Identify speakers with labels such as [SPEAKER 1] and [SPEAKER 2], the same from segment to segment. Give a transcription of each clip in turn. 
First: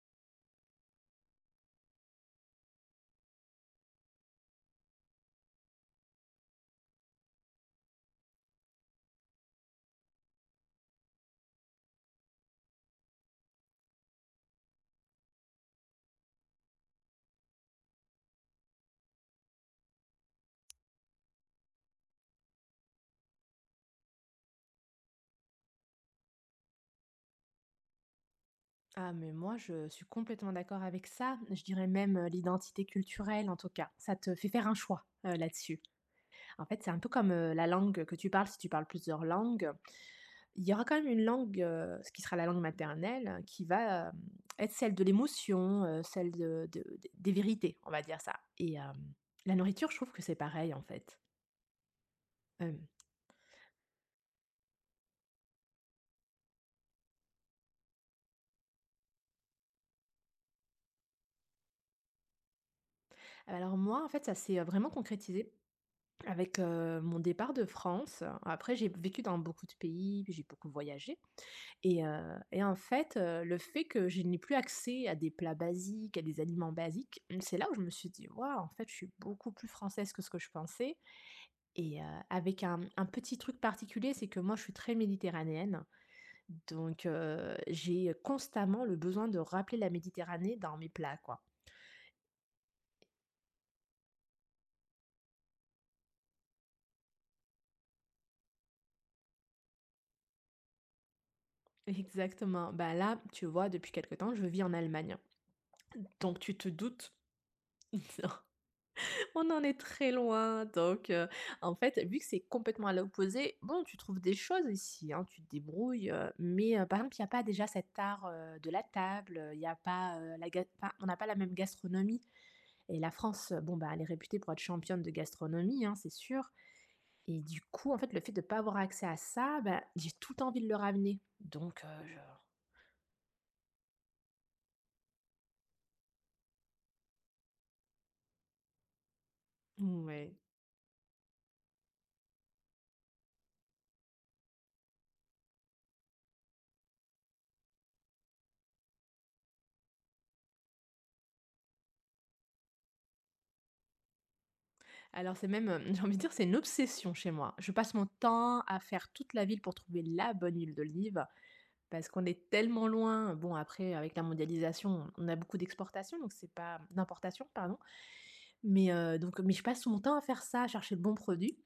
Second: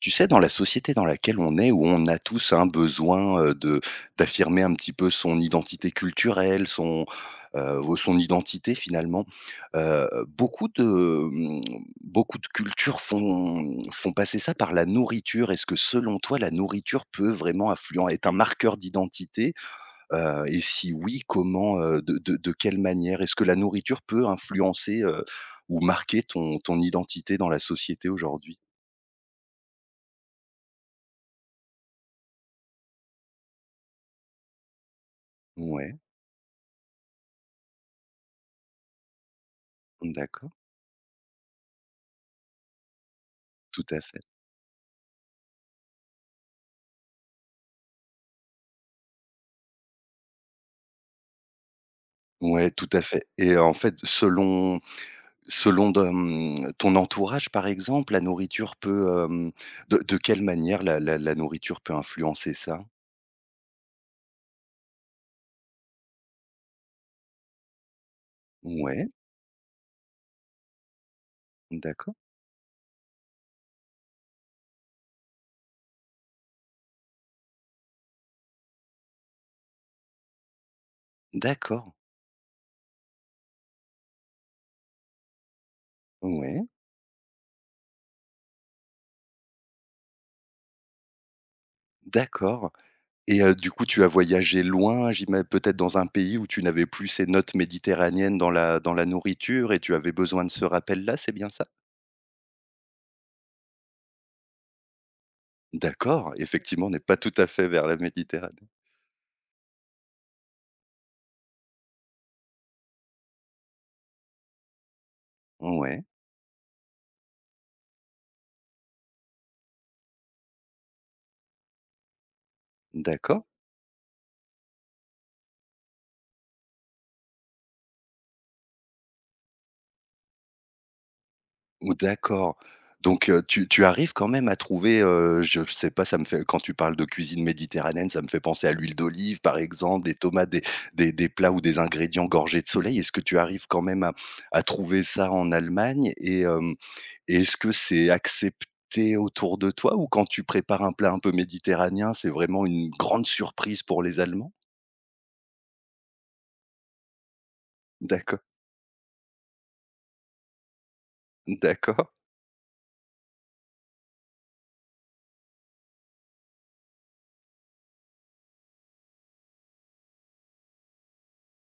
[SPEAKER 1] Tu sais, dans la société dans laquelle on est, où on a tous un besoin de d'affirmer un petit peu son identité culturelle, son ou son identité finalement, euh, beaucoup de hum, beaucoup de cultures font passer ça par la nourriture. Est-ce que selon toi, la nourriture peut vraiment influer, est un marqueur d'identité. Et si oui, comment de quelle manière est-ce que la nourriture peut influencer, ou marquer ton identité dans la société aujourd'hui?
[SPEAKER 2] Ah, mais moi, je suis complètement d'accord avec ça. Je dirais même l'identité culturelle, en tout cas. Ça te fait faire un choix là-dessus.
[SPEAKER 1] Ouais,
[SPEAKER 2] En fait, c'est un peu comme la langue que tu parles, si tu parles plusieurs langues.
[SPEAKER 1] d'accord.
[SPEAKER 2] Il y aura quand même une langue, ce qui sera la langue maternelle, qui
[SPEAKER 1] Tout à
[SPEAKER 2] va
[SPEAKER 1] fait.
[SPEAKER 2] être celle de l'émotion, celle des vérités, on va dire ça. Et la nourriture, je trouve que c'est pareil, en fait.
[SPEAKER 1] Ouais,
[SPEAKER 2] Euh,
[SPEAKER 1] tout à fait, et en fait, selon ton entourage, par exemple, la nourriture peut, de quelle manière la nourriture peut influencer ça?
[SPEAKER 2] alors moi, en fait, ça s'est vraiment concrétisé avec mon départ de France. Après, j'ai
[SPEAKER 1] Ouais,
[SPEAKER 2] vécu dans beaucoup de pays, puis j'ai beaucoup voyagé. Et
[SPEAKER 1] d'accord.
[SPEAKER 2] heu et en fait, le fait que je n'ai plus accès à des plats basiques, à des aliments basiques, c'est là où je me suis dit: «Waouh, en fait, je suis beaucoup plus française que ce que je pensais»,
[SPEAKER 1] D'accord.
[SPEAKER 2] et avec un petit truc particulier, c'est que moi, je suis très méditerranéenne,
[SPEAKER 1] Ouais,
[SPEAKER 2] donc j'ai constamment le besoin de rappeler la Méditerranée dans mes plats, quoi.
[SPEAKER 1] d'accord, et du coup, tu as voyagé loin, j'imagine peut-être dans un pays où tu n'avais plus ces notes méditerranéennes dans la nourriture, et tu avais besoin de ce rappel-là, c'est bien ça?
[SPEAKER 2] Exactement. Bah, là, tu vois, depuis quelque temps, je vis en Allemagne,
[SPEAKER 1] D'accord,
[SPEAKER 2] donc tu te
[SPEAKER 1] effectivement, on n'est
[SPEAKER 2] doutes.
[SPEAKER 1] pas tout à fait vers la Méditerranée.
[SPEAKER 2] On en est très loin, donc en fait, vu que c'est complètement à l'opposé, bon, tu trouves des choses ici, hein, tu te
[SPEAKER 1] Ouais,
[SPEAKER 2] débrouilles, mais par exemple, il y a pas déjà cet art, de la table, il y a pas, la ga enfin, on n'a pas la même gastronomie. Et la
[SPEAKER 1] d'accord.
[SPEAKER 2] France, bon, bah, elle est réputée pour être championne de gastronomie, hein, c'est sûr. Et du coup, en fait, le fait de ne pas avoir accès à ça, bah, j'ai tout envie de le ramener, donc
[SPEAKER 1] Ou
[SPEAKER 2] je
[SPEAKER 1] d'accord. Donc tu arrives quand même à trouver, je sais pas, ça me fait, quand tu parles de cuisine méditerranéenne, ça me fait penser à l'huile d'olive, par exemple, des
[SPEAKER 2] ouais.
[SPEAKER 1] tomates, des plats ou des ingrédients gorgés de soleil. Est-ce que tu arrives quand même à trouver ça en Allemagne, et hem et est-ce que c'est accepté autour de toi, ou quand tu prépares un plat un peu méditerranéen, c'est vraiment une grande surprise pour les Allemands?
[SPEAKER 2] Alors c'est même, j'ai envie de dire, c'est une obsession chez moi. Je passe mon
[SPEAKER 1] D'accord.
[SPEAKER 2] temps à faire toute la ville pour trouver la bonne huile d'olive. Parce
[SPEAKER 1] D'accord.
[SPEAKER 2] qu'on est tellement loin. Bon, après, avec la mondialisation, on a beaucoup d'exportations, donc c'est pas d'importation, pardon. Mais je passe mon temps à faire ça, à chercher le bon produit.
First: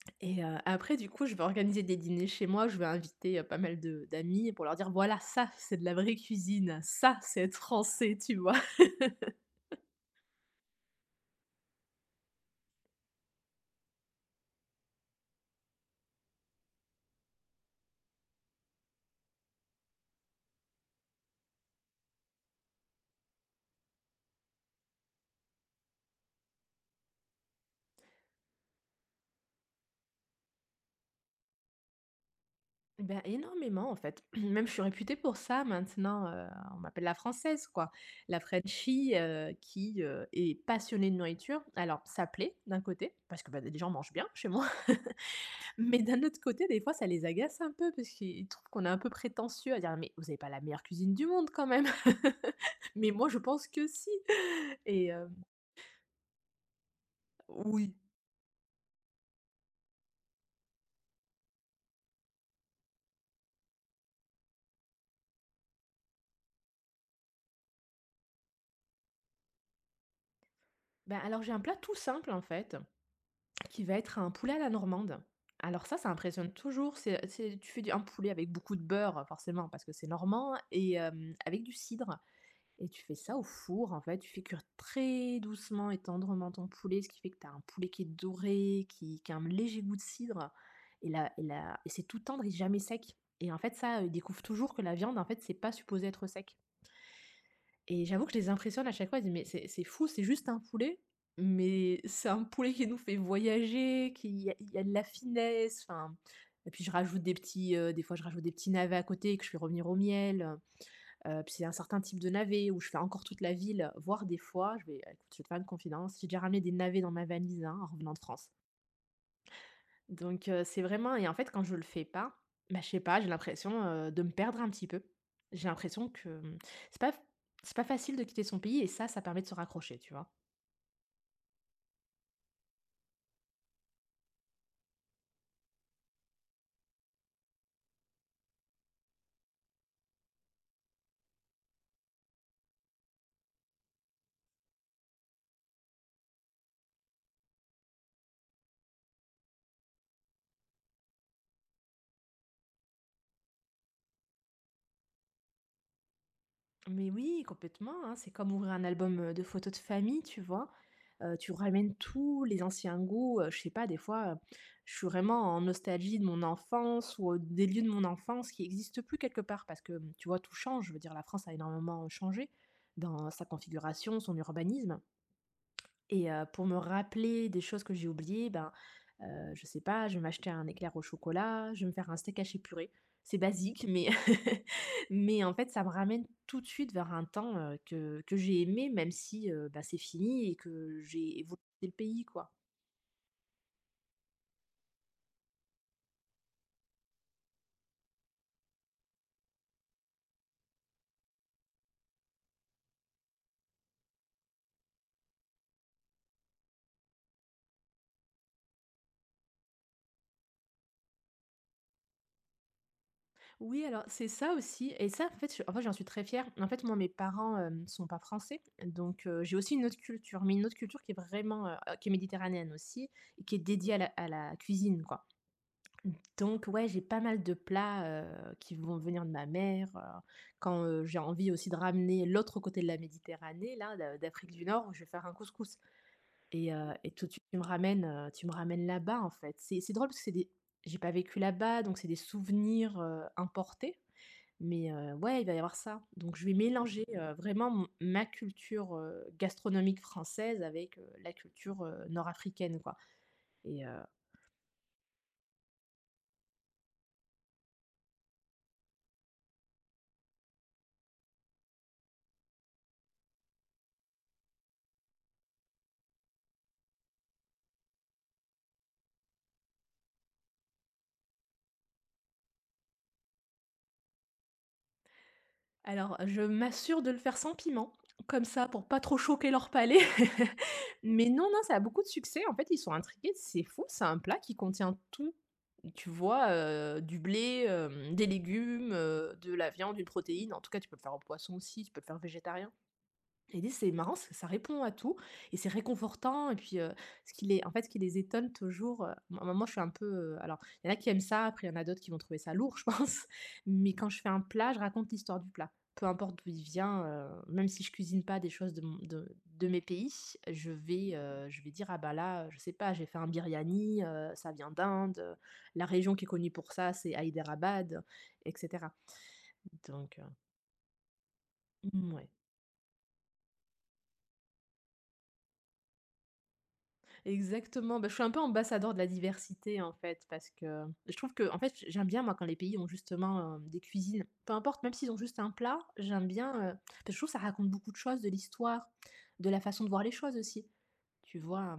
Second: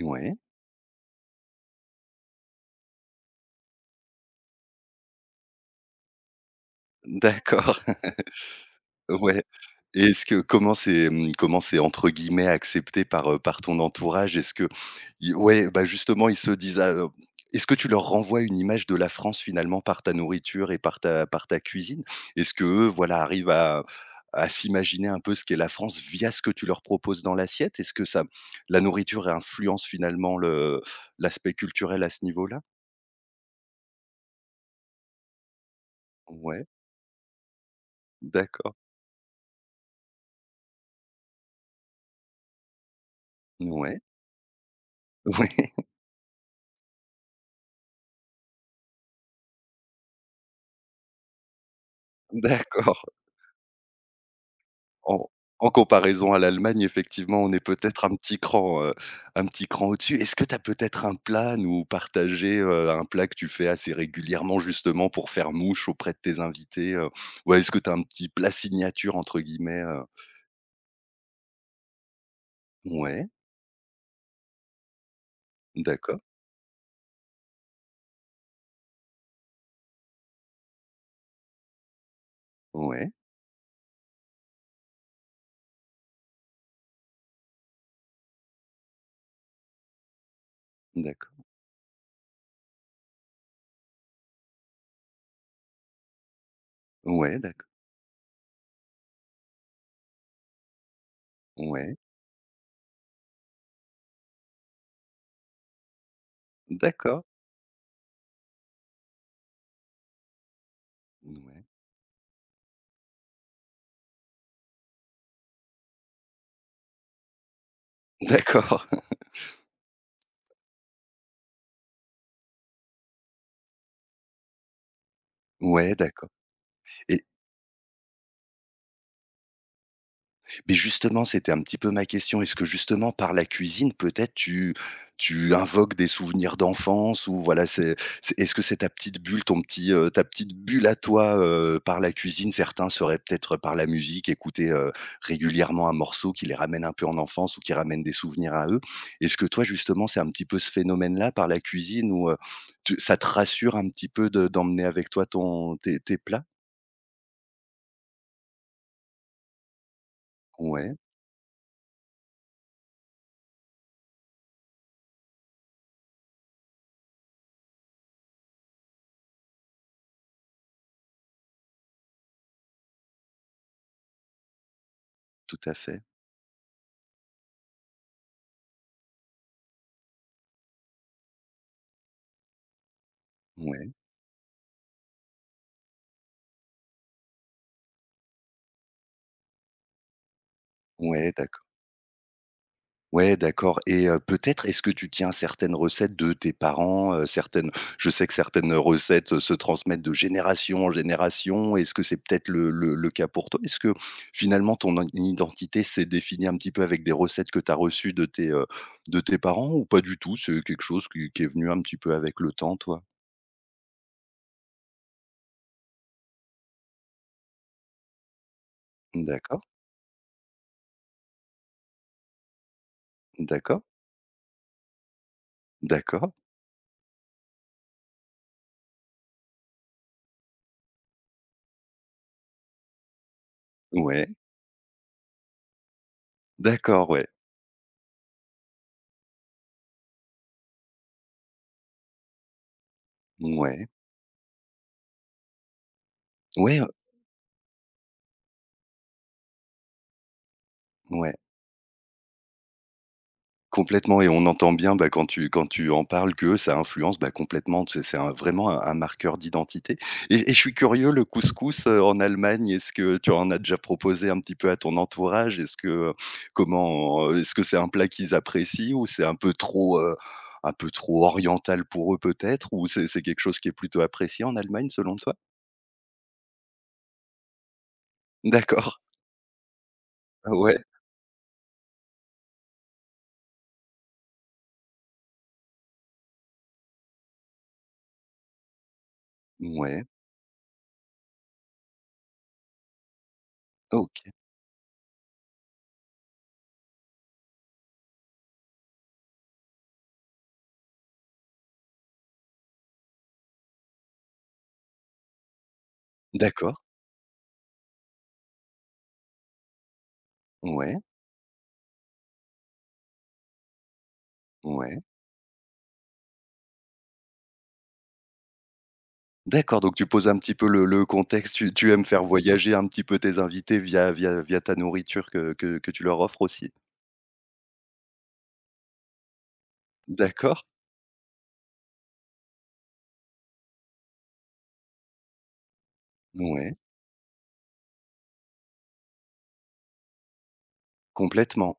[SPEAKER 1] Ouais,
[SPEAKER 2] Et après, du coup, je vais organiser des dîners chez moi. Je vais inviter, pas mal de d'amis pour leur dire: «Voilà, ça, c'est de la vraie cuisine. Ça, c'est être
[SPEAKER 1] d'accord.
[SPEAKER 2] français», tu vois?
[SPEAKER 1] Ouais. Et est-ce que comment c'est entre guillemets «accepté» par par ton entourage? Est-ce que ils Ouais, bah, justement, ils se disent, ah, est-ce que tu leur renvoies une image de la France finalement par ta nourriture et par ta cuisine? Est-ce que eux, voilà, arrivent à s'imaginer un peu ce qu'est la France via ce que tu leur proposes dans l'assiette? Est-ce que ça la nourriture influence finalement le l'aspect culturel à ce niveau-là?
[SPEAKER 2] Ben énormément en fait. Même je suis réputée pour ça maintenant,
[SPEAKER 1] Ouais,
[SPEAKER 2] on m'appelle la française quoi. La
[SPEAKER 1] d'accord.
[SPEAKER 2] Frenchie, qui, est passionnée de nourriture. Alors ça plaît d'un côté, parce que, ben les gens
[SPEAKER 1] Ouais,
[SPEAKER 2] mangent bien chez moi.
[SPEAKER 1] ouais,
[SPEAKER 2] Mais d'un autre côté, des fois ça les agace un peu, parce qu'ils trouvent qu'on est un peu prétentieux à dire: «Mais vous avez pas la meilleure cuisine du monde quand même!»
[SPEAKER 1] d'accord.
[SPEAKER 2] Mais moi je pense que si. Et
[SPEAKER 1] En
[SPEAKER 2] hem
[SPEAKER 1] comparaison à l'Allemagne, effectivement, on est
[SPEAKER 2] oui.
[SPEAKER 1] peut-être un petit cran au-dessus. Est-ce que tu as peut-être un plat à nous partager, un plat que tu fais assez régulièrement, justement, pour faire mouche auprès de tes invités? Ou est-ce que tu as un petit «plat signature» entre guillemets?
[SPEAKER 2] Ben alors j'ai un plat tout simple en fait.
[SPEAKER 1] Ouais,
[SPEAKER 2] Qui va être un poulet à la normande. Alors ça
[SPEAKER 1] d'accord,
[SPEAKER 2] impressionne toujours, c'est tu fais du un poulet avec beaucoup de beurre forcément parce que c'est normand et avec du cidre, et tu
[SPEAKER 1] ouais,
[SPEAKER 2] fais ça au four, en fait. Tu fais cuire très doucement et tendrement ton poulet, ce qui fait que tu as un poulet qui est doré, qui a un léger goût de cidre, et là,
[SPEAKER 1] d'accord,
[SPEAKER 2] et c'est tout tendre et jamais sec. Et en fait ça, ils découvrent toujours que la viande, en fait, c'est pas supposé être sec.
[SPEAKER 1] ouais, d'accord.
[SPEAKER 2] Et j'avoue que je les impressionne à chaque fois, je dis: «Mais c'est fou, c'est juste un poulet,
[SPEAKER 1] Ouais,
[SPEAKER 2] mais c'est un poulet qui nous fait voyager, qui il y a de la finesse», enfin. Et puis je rajoute
[SPEAKER 1] d'accord,
[SPEAKER 2] des petits, des fois je rajoute des petits navets à côté que je fais revenir au miel, puis
[SPEAKER 1] ouais,
[SPEAKER 2] c'est un certain type de navet où je fais encore toute la ville, voire des fois je vais écoute, je vais te faire une confidence, j'ai déjà ramené des navets dans ma valise, hein, en revenant de France.
[SPEAKER 1] d'accord,
[SPEAKER 2] Donc c'est vraiment. Et en fait, quand je le fais pas, bah, je sais pas, j'ai l'impression, de me perdre un petit peu. J'ai
[SPEAKER 1] ouais,
[SPEAKER 2] l'impression
[SPEAKER 1] d'accord.
[SPEAKER 2] que, c'est pas
[SPEAKER 1] Et
[SPEAKER 2] c'est pas facile de quitter son pays et ça permet de se raccrocher, tu vois?
[SPEAKER 1] Mais justement, c'était un petit peu ma question. Est-ce que, justement, par la cuisine, peut-être tu invoques des souvenirs d'enfance, ou voilà, c'est est-ce que c'est ta petite bulle, ta petite bulle à toi, par la cuisine? Certains seraient peut-être par la musique, écouter, régulièrement un morceau qui les ramène un peu en enfance, ou qui ramène des souvenirs à eux. Est-ce que toi, justement, c'est un petit peu ce phénomène-là par la cuisine, où, tu ça te rassure un petit peu de d'emmener avec toi ton tes tes plats?
[SPEAKER 2] Mais oui, complètement, hein, c'est comme ouvrir un album, de photos de famille, tu vois?
[SPEAKER 1] Ouais,
[SPEAKER 2] Tu ramènes tous les anciens goûts, je sais pas, des fois, je suis vraiment en nostalgie de mon enfance ou, des lieux de mon enfance qui existent plus quelque part parce que, tu vois, tout change. Je veux dire, la France a énormément changé dans sa configuration, son urbanisme.
[SPEAKER 1] tout à fait.
[SPEAKER 2] Et pour me rappeler des choses que j'ai oubliées, ben, je sais pas, je vais m'acheter un éclair au chocolat, je vais me faire un steak haché purée. C'est basique,
[SPEAKER 1] Ouais,
[SPEAKER 2] mais mais en fait, ça me ramène tout de suite vers un temps, que j'ai aimé, même si, bah, c'est fini et que
[SPEAKER 1] ouais,
[SPEAKER 2] j'ai évolué
[SPEAKER 1] d'accord.
[SPEAKER 2] le pays, quoi.
[SPEAKER 1] Ouais, d'accord, et peut-être, est-ce que tu tiens certaines recettes de tes parents? Certaines Je sais que certaines recettes se transmettent de génération en génération. Est-ce que c'est peut-être le cas pour toi? Est-ce que finalement ton in identité s'est définie un petit peu avec des recettes que tu as reçues de tes parents, ou pas du tout? C'est quelque chose qui est venu un petit peu avec le temps, toi?
[SPEAKER 2] Oui, alors c'est ça aussi et ça, en fait, j'en suis très fière. En fait, moi, mes parents, sont pas français, donc j'ai
[SPEAKER 1] D'accord,
[SPEAKER 2] aussi une autre culture, mais une autre culture qui est vraiment, qui est méditerranéenne aussi et qui est
[SPEAKER 1] d'accord,
[SPEAKER 2] dédiée à la cuisine, quoi.
[SPEAKER 1] d'accord.
[SPEAKER 2] Donc ouais, j'ai pas mal de plats, qui vont venir de ma mère, quand, j'ai envie aussi de ramener l'autre côté de la Méditerranée, là, de
[SPEAKER 1] Ouais,
[SPEAKER 2] d'Afrique du Nord, je vais faire un couscous.
[SPEAKER 1] d'accord, ouais,
[SPEAKER 2] Tout de suite tu me ramènes, là-bas, en fait. C'est drôle parce que c'est des j'ai pas vécu là-bas, donc c'est des souvenirs,
[SPEAKER 1] ouais,
[SPEAKER 2] importés, mais ouais, il va y avoir ça. Donc je vais
[SPEAKER 1] ouais,
[SPEAKER 2] mélanger, vraiment mon ma culture, gastronomique française avec, la
[SPEAKER 1] ouais.
[SPEAKER 2] culture, nord-africaine, quoi. et heu
[SPEAKER 1] Complètement, et on entend bien, bah, quand tu en parles, que ça influence, bah, complètement, tu c'est un vraiment un marqueur d'identité. Et je suis curieux, le couscous, en Allemagne, est-ce que tu en as déjà proposé un petit peu à ton entourage? Est-ce que, comment est-ce que c'est un plat qu'ils apprécient, ou c'est un peu trop oriental pour eux peut-être? Ou c'est quelque chose qui est plutôt apprécié en Allemagne selon toi?
[SPEAKER 2] Alors, je m'assure de le faire sans piment, comme ça pour
[SPEAKER 1] D'accord.
[SPEAKER 2] pas trop choquer leur palais.
[SPEAKER 1] Ah, ouais,
[SPEAKER 2] Mais non, non, ça a beaucoup de succès. En fait, ils sont intrigués, c'est fou, c'est un plat qui contient tout. Tu vois, du blé, des légumes, de la viande,
[SPEAKER 1] ouais,
[SPEAKER 2] une protéine. En tout cas, tu peux le faire au poisson aussi, tu peux le faire végétarien. Et dit «C'est marrant, ça
[SPEAKER 1] OK.
[SPEAKER 2] ça répond à tout et c'est réconfortant». Et puis, ce qui les étonne toujours, moi je suis un peu, alors, il y en a qui aiment ça, après il y en a d'autres qui vont trouver ça lourd, je pense, mais quand je fais un plat, je raconte l'histoire du plat. Peu importe d'où il
[SPEAKER 1] D'accord.
[SPEAKER 2] vient, même si je cuisine pas des choses de mon de mes pays,
[SPEAKER 1] Ouais,
[SPEAKER 2] je vais dire: «Ah bah là, je sais pas, j'ai fait un biryani, ça vient
[SPEAKER 1] ouais.
[SPEAKER 2] d'Inde, la région qui est connue pour ça, c'est Hyderabad» et cetera.
[SPEAKER 1] D'accord, donc tu
[SPEAKER 2] Donc,
[SPEAKER 1] poses un petit peu le contexte, tu aimes
[SPEAKER 2] mmh,
[SPEAKER 1] faire
[SPEAKER 2] ouais.
[SPEAKER 1] voyager un petit peu tes invités via ta nourriture que tu leur offres aussi?
[SPEAKER 2] Exactement, bah, je suis un peu ambassadeur de la diversité, en fait, parce
[SPEAKER 1] D'accord.
[SPEAKER 2] que je trouve que, en fait, j'aime bien, moi, quand les pays ont justement, des cuisines, peu importe, même s'ils ont juste un plat, j'aime bien,
[SPEAKER 1] Ouais,
[SPEAKER 2] parce que je trouve que ça raconte beaucoup de choses, de l'histoire, de la façon de voir les choses aussi. Tu
[SPEAKER 1] complètement.
[SPEAKER 2] vois?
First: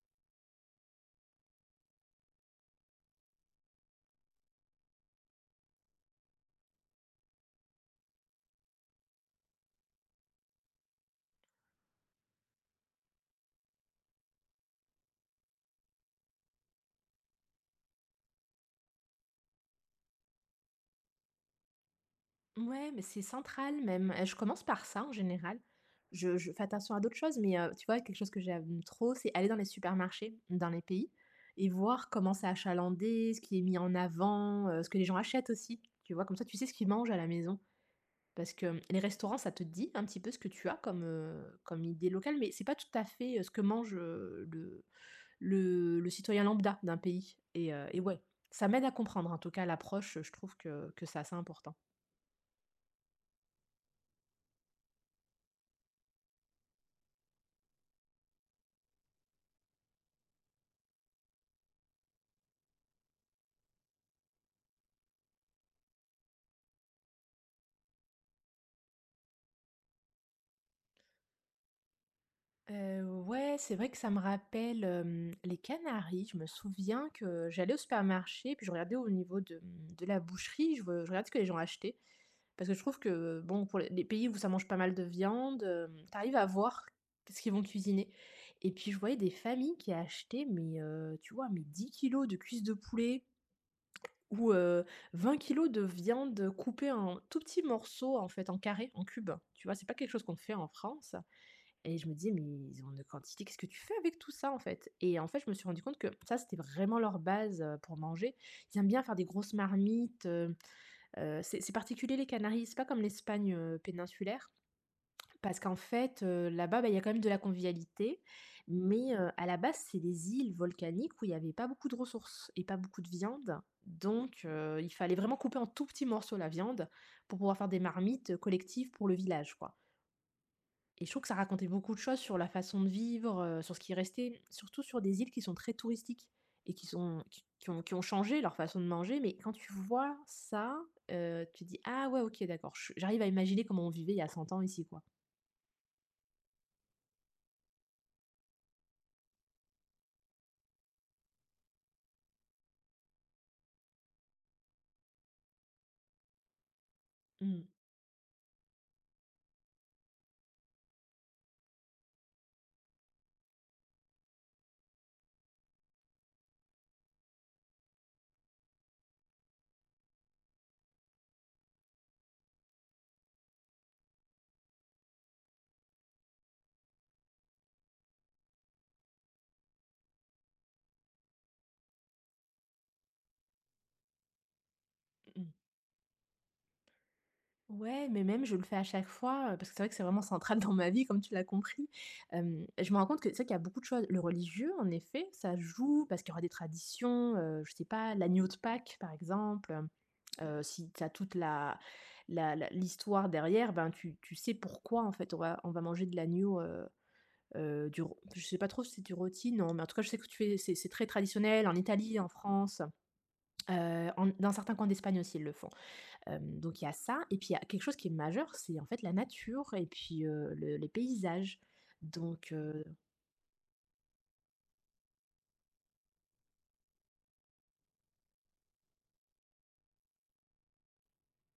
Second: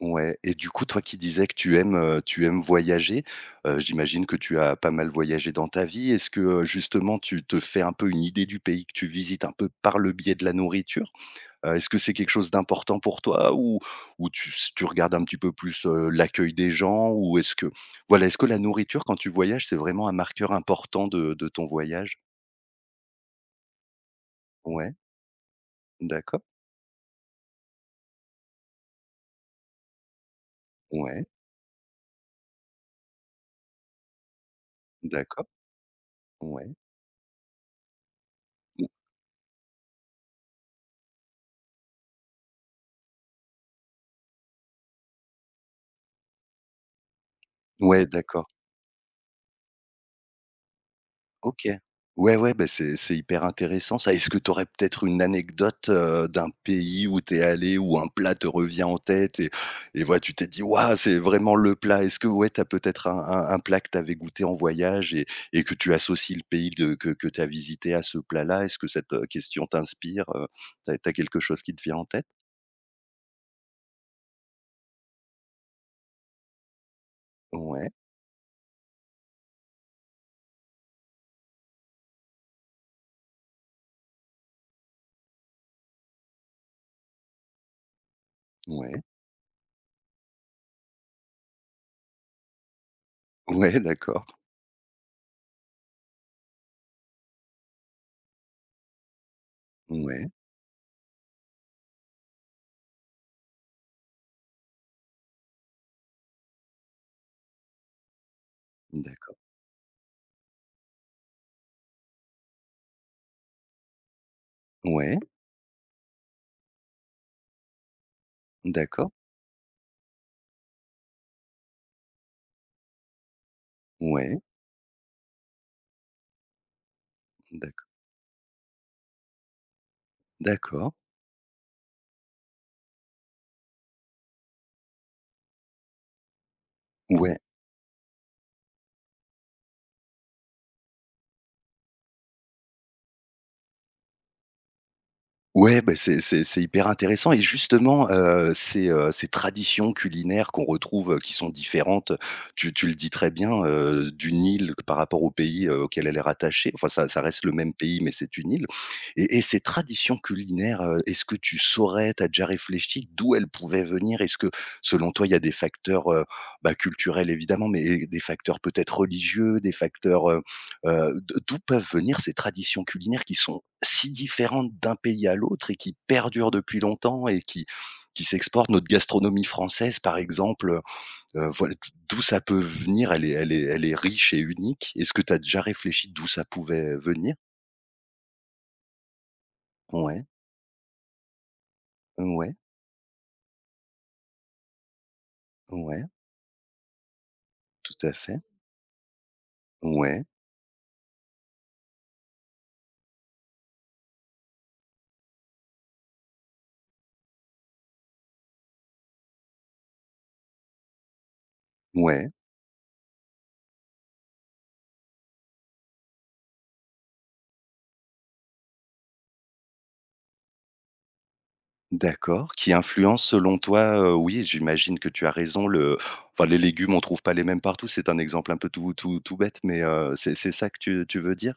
[SPEAKER 1] Ouais, et du coup, toi qui disais que tu aimes voyager, j'imagine que tu as pas mal voyagé dans ta vie. Est-ce que, justement, tu te fais un peu une idée du pays que tu visites un peu par le biais de la nourriture? Est-ce que c'est quelque chose d'important pour toi, ou tu regardes un petit peu plus, l'accueil des gens? Ou est-ce que Voilà, est-ce que la nourriture, quand tu voyages, c'est vraiment un marqueur important de ton voyage?
[SPEAKER 2] Ouais, mais c'est central même, je commence par
[SPEAKER 1] Ouais,
[SPEAKER 2] ça en général. Je
[SPEAKER 1] d'accord.
[SPEAKER 2] je fais attention à d'autres choses, mais tu vois, quelque chose que j'aime trop, c'est aller dans les supermarchés, dans les pays
[SPEAKER 1] Ouais,
[SPEAKER 2] et voir comment c'est achalandé, ce qui est mis en avant, ce que les gens
[SPEAKER 1] d'accord.
[SPEAKER 2] achètent aussi, tu vois? Comme ça, tu sais ce
[SPEAKER 1] Ouais.
[SPEAKER 2] qu'ils mangent à la maison. Parce que, les restaurants, ça te dit un petit peu ce que tu as comme, comme idée locale, mais c'est pas tout à fait, ce que mange, le citoyen lambda d'un pays, et
[SPEAKER 1] ouais,
[SPEAKER 2] ouais,
[SPEAKER 1] d'accord.
[SPEAKER 2] ça m'aide à comprendre en tout cas l'approche, je trouve que ça, c'est assez
[SPEAKER 1] OK.
[SPEAKER 2] important.
[SPEAKER 1] Ouais, ouais, bah, c'est hyper intéressant, ça. Est-ce que tu aurais peut-être une anecdote, d'un pays où tu es allé, où un plat te revient en tête, et voilà, tu t'es dit: «Waouh, c'est vraiment le plat»? Est-ce que, ouais, tu as peut-être un plat que tu avais goûté en voyage, et que tu associes le pays de que tu as visité à ce plat-là? Est-ce que cette, question t'inspire? Tu as quelque chose qui te vient en tête?
[SPEAKER 2] Ouais, c'est vrai que ça me rappelle, les Canaries. Je me souviens que j'allais au
[SPEAKER 1] Ouais,
[SPEAKER 2] supermarché, puis je regardais au niveau de la boucherie, je regarde ce que les gens achetaient. Parce que je trouve que, bon, pour les pays où ça mange pas mal de viande, tu à voir ce qu'ils vont cuisiner. Et
[SPEAKER 1] ouais,
[SPEAKER 2] puis je voyais des familles qui achetaient mais, tu vois, mais 10 kilos de cuisses de poulet
[SPEAKER 1] ouais, d'accord.
[SPEAKER 2] ou, 20 kg de viande coupée en tout petits morceaux, en fait, en carré, en cube. Tu vois? C'est pas quelque chose
[SPEAKER 1] Ouais,
[SPEAKER 2] qu'on fait en France. Et je me disais: «Mais ils ont une quantité, qu'est-ce que tu fais avec tout ça, en fait?» Et en fait, je me suis rendu compte que ça, c'était vraiment leur base, pour manger. Ils aiment bien faire des
[SPEAKER 1] d'accord.
[SPEAKER 2] grosses marmites. C'est particulier les Canaries, c'est pas comme l'Espagne, péninsulaire,
[SPEAKER 1] Ouais,
[SPEAKER 2] parce qu'en fait, là-bas, bah, il y a quand même de la convivialité,
[SPEAKER 1] d'accord.
[SPEAKER 2] mais à la base, c'est des îles volcaniques où il y avait pas beaucoup de ressources et pas beaucoup de viande,
[SPEAKER 1] Ouais,
[SPEAKER 2] donc il fallait vraiment couper en tout petits morceaux la viande pour pouvoir faire des
[SPEAKER 1] d'accord.
[SPEAKER 2] marmites collectives pour le village, quoi.
[SPEAKER 1] D'accord.
[SPEAKER 2] Et je trouve que ça racontait beaucoup de choses sur la façon de vivre, sur ce qui restait, surtout sur des îles qui sont très touristiques et qui sont
[SPEAKER 1] Ouais.
[SPEAKER 2] qui ont changé leur façon de manger. Mais quand tu vois ça, tu te dis: «Ah ouais, OK, d'accord, je j'arrive à imaginer comment on vivait il y a 100 ans ici, quoi».
[SPEAKER 1] Ouais, bah, c'est hyper intéressant, et justement, ces traditions culinaires qu'on retrouve, qui sont différentes, tu le dis très bien, d'une île par rapport au pays, auquel elle est rattachée. Enfin, ça reste le
[SPEAKER 2] Mmh.
[SPEAKER 1] même pays, mais c'est une île, et ces traditions culinaires, est-ce que tu saurais, tu as déjà réfléchi d'où elles pouvaient venir? Est-ce que, selon toi, il y a des facteurs, bah, culturels évidemment, mais des facteurs peut-être religieux, des facteurs, d'où peuvent venir ces traditions culinaires qui sont si différentes d'un pays à l'autre, et qui perdurent depuis longtemps, et qui s'exportent? Notre gastronomie française, par exemple, voilà, d'où ça peut venir? Elle est riche et unique. Est-ce que tu as
[SPEAKER 2] Mmh.
[SPEAKER 1] déjà réfléchi d'où ça pouvait venir?
[SPEAKER 2] Ouais, mais même je le fais à chaque fois, parce que c'est vrai que c'est vraiment
[SPEAKER 1] Ouais,
[SPEAKER 2] central dans ma vie, comme tu l'as compris.
[SPEAKER 1] ouais,
[SPEAKER 2] Je me rends compte que c'est vrai qu'il y a beaucoup de choses. Le religieux, en effet, ça
[SPEAKER 1] ouais,
[SPEAKER 2] joue parce qu'il y aura des traditions, je sais
[SPEAKER 1] tout à
[SPEAKER 2] pas,
[SPEAKER 1] fait.
[SPEAKER 2] l'agneau de Pâques, par exemple.
[SPEAKER 1] Ouais,
[SPEAKER 2] Si tu as toute la la la l'histoire derrière, ben, tu sais pourquoi, en fait, on va manger de l'agneau. Du ro Je sais pas trop si c'est du rôti, non, mais en tout cas, je sais que tu fais, c'est très traditionnel en Italie, en
[SPEAKER 1] ouais,
[SPEAKER 2] France, en dans certains coins d'Espagne aussi, ils le font. Donc il y a ça et puis il y a quelque chose qui est majeur, c'est, en fait, la nature et puis, le les paysages.
[SPEAKER 1] d'accord.
[SPEAKER 2] Donc
[SPEAKER 1] Qui influence selon toi, oui, j'imagine que tu as raison, le enfin, les légumes, on trouve pas les mêmes partout. C'est un exemple un peu tout tout tout bête, mais, c'est ça que tu veux dire?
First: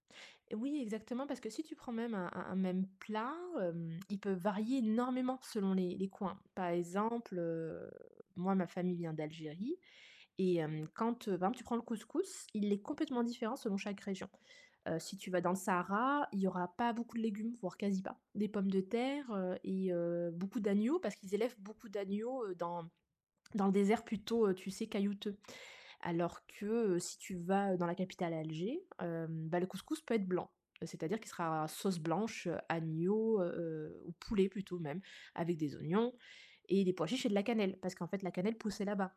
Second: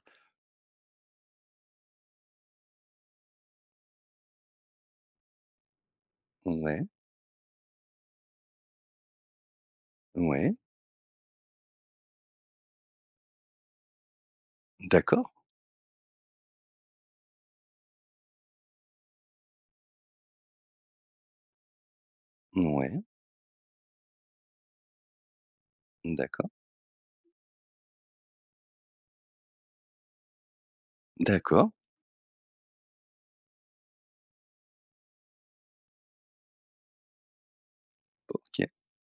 [SPEAKER 2] Oui, exactement, parce que si tu prends même un même plat, il peut varier énormément selon les coins. Par
[SPEAKER 1] Ouais,
[SPEAKER 2] exemple, moi, ma famille vient d'Algérie
[SPEAKER 1] ouais,
[SPEAKER 2] et, quand, par exemple, tu prends le couscous, il est complètement différent selon chaque région. Si
[SPEAKER 1] d'accord,
[SPEAKER 2] tu vas dans le Sahara, il y aura pas beaucoup de légumes, voire quasi pas. Des pommes de terre, et beaucoup d'agneaux, parce qu'ils élèvent beaucoup d'agneaux, dans
[SPEAKER 1] ouais,
[SPEAKER 2] dans le désert plutôt, tu sais, caillouteux. Alors
[SPEAKER 1] d'accord,
[SPEAKER 2] que, si tu vas dans la capitale à Alger, bah, le couscous peut être blanc. C'est-à-dire qu'il sera
[SPEAKER 1] d'accord,
[SPEAKER 2] sauce blanche, agneau, ou poulet plutôt même, avec des oignons et des pois chiches et de la cannelle. Parce qu'en fait la cannelle
[SPEAKER 1] OK,
[SPEAKER 2] poussait là-bas.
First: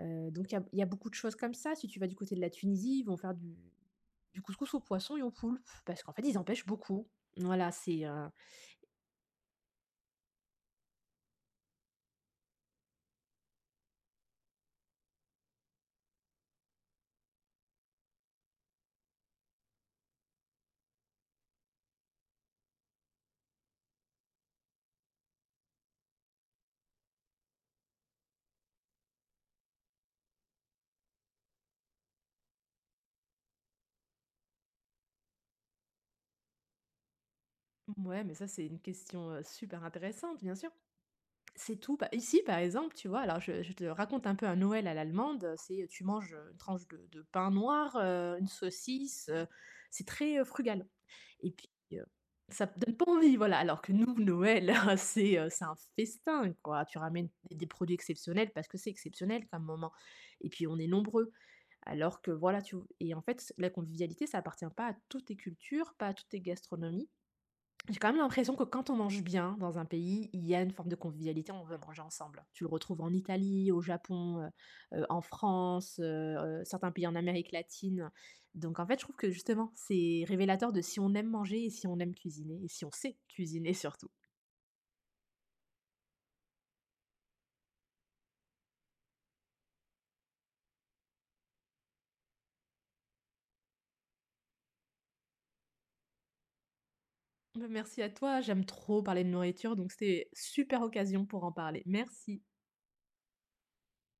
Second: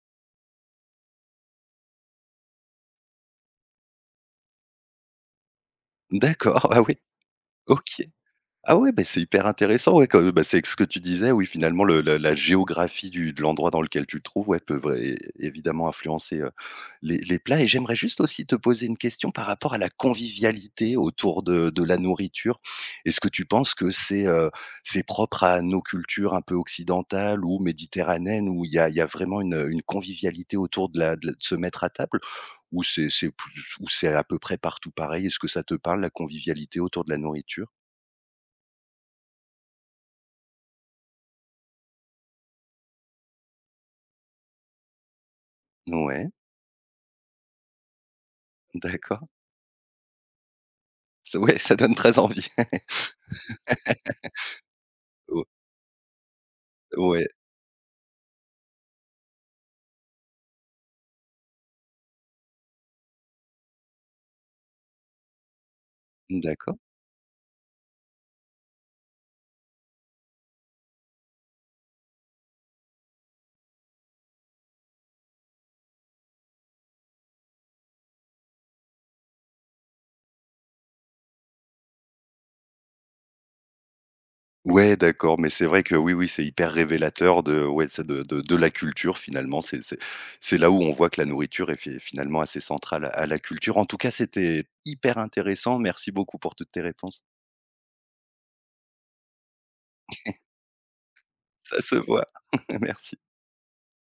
[SPEAKER 2] Donc il y a beaucoup de choses comme ça. Si tu vas du côté de la Tunisie, ils vont faire du couscous au poisson et au poulpe, parce qu'en fait ils en pêchent
[SPEAKER 1] d'accord, ah oui,
[SPEAKER 2] beaucoup. Voilà,
[SPEAKER 1] OK. Ah ouais, bah, c'est hyper intéressant, ouais, comme, bah, c'est ce que tu disais, oui, finalement, le la géographie du de l'endroit dans lequel tu te trouves, ouais, peut vrai évidemment influencer, les plats, et j'aimerais juste aussi te poser une question par rapport à la convivialité autour de la nourriture. Est-ce que tu penses que c'est propre à nos cultures un peu occidentales ou méditerranéennes, où il y a vraiment une, convivialité autour de se mettre à table? Ou c'est plus, ou c'est à peu près partout pareil? Est-ce que ça te parle, la convivialité autour de la nourriture?
[SPEAKER 2] mouais, mais ça, c'est une question, super intéressante, bien sûr. C'est tout. Bah, ici, par exemple, tu vois, alors je te raconte un peu un Noël à l'allemande, tu
[SPEAKER 1] Ouais,
[SPEAKER 2] manges, une tranche de pain noir, une
[SPEAKER 1] d'accord.
[SPEAKER 2] saucisse, c'est très, frugal,
[SPEAKER 1] Ça
[SPEAKER 2] et
[SPEAKER 1] Ouais,
[SPEAKER 2] puis,
[SPEAKER 1] ça donne très envie.
[SPEAKER 2] ça te donne pas envie, voilà. Alors que nous, Noël, c'est un festin, quoi. Tu
[SPEAKER 1] O Ouais,
[SPEAKER 2] ramènes des produits exceptionnels parce que c'est exceptionnel comme moment, et puis on est nombreux. Alors que voilà, tu et en fait, la convivialité, ça appartient pas à toutes les cultures, pas à toutes les
[SPEAKER 1] d'accord.
[SPEAKER 2] gastronomies. J'ai quand même l'impression que quand on mange bien dans un pays, il y a une forme de convivialité, on veut manger ensemble. Tu le retrouves en Italie, au Japon, en France, certains pays en Amérique latine. Donc en fait, je trouve que justement, c'est révélateur de si on aime manger et si on aime cuisiner et si on sait cuisiner surtout.
[SPEAKER 1] Ouais, d'accord, mais c'est vrai que oui, oui, c'est hyper révélateur de, ouais, ça de la culture finalement. C'est là où on voit que la nourriture est fi finalement assez centrale à la culture. En tout cas, c'était hyper intéressant. Merci beaucoup pour toutes tes réponses.
[SPEAKER 2] Bah, merci à toi, j'aime trop parler de nourriture, donc c'était super occasion pour en
[SPEAKER 1] Ça
[SPEAKER 2] parler.
[SPEAKER 1] se voit.
[SPEAKER 2] Merci.
[SPEAKER 1] Merci.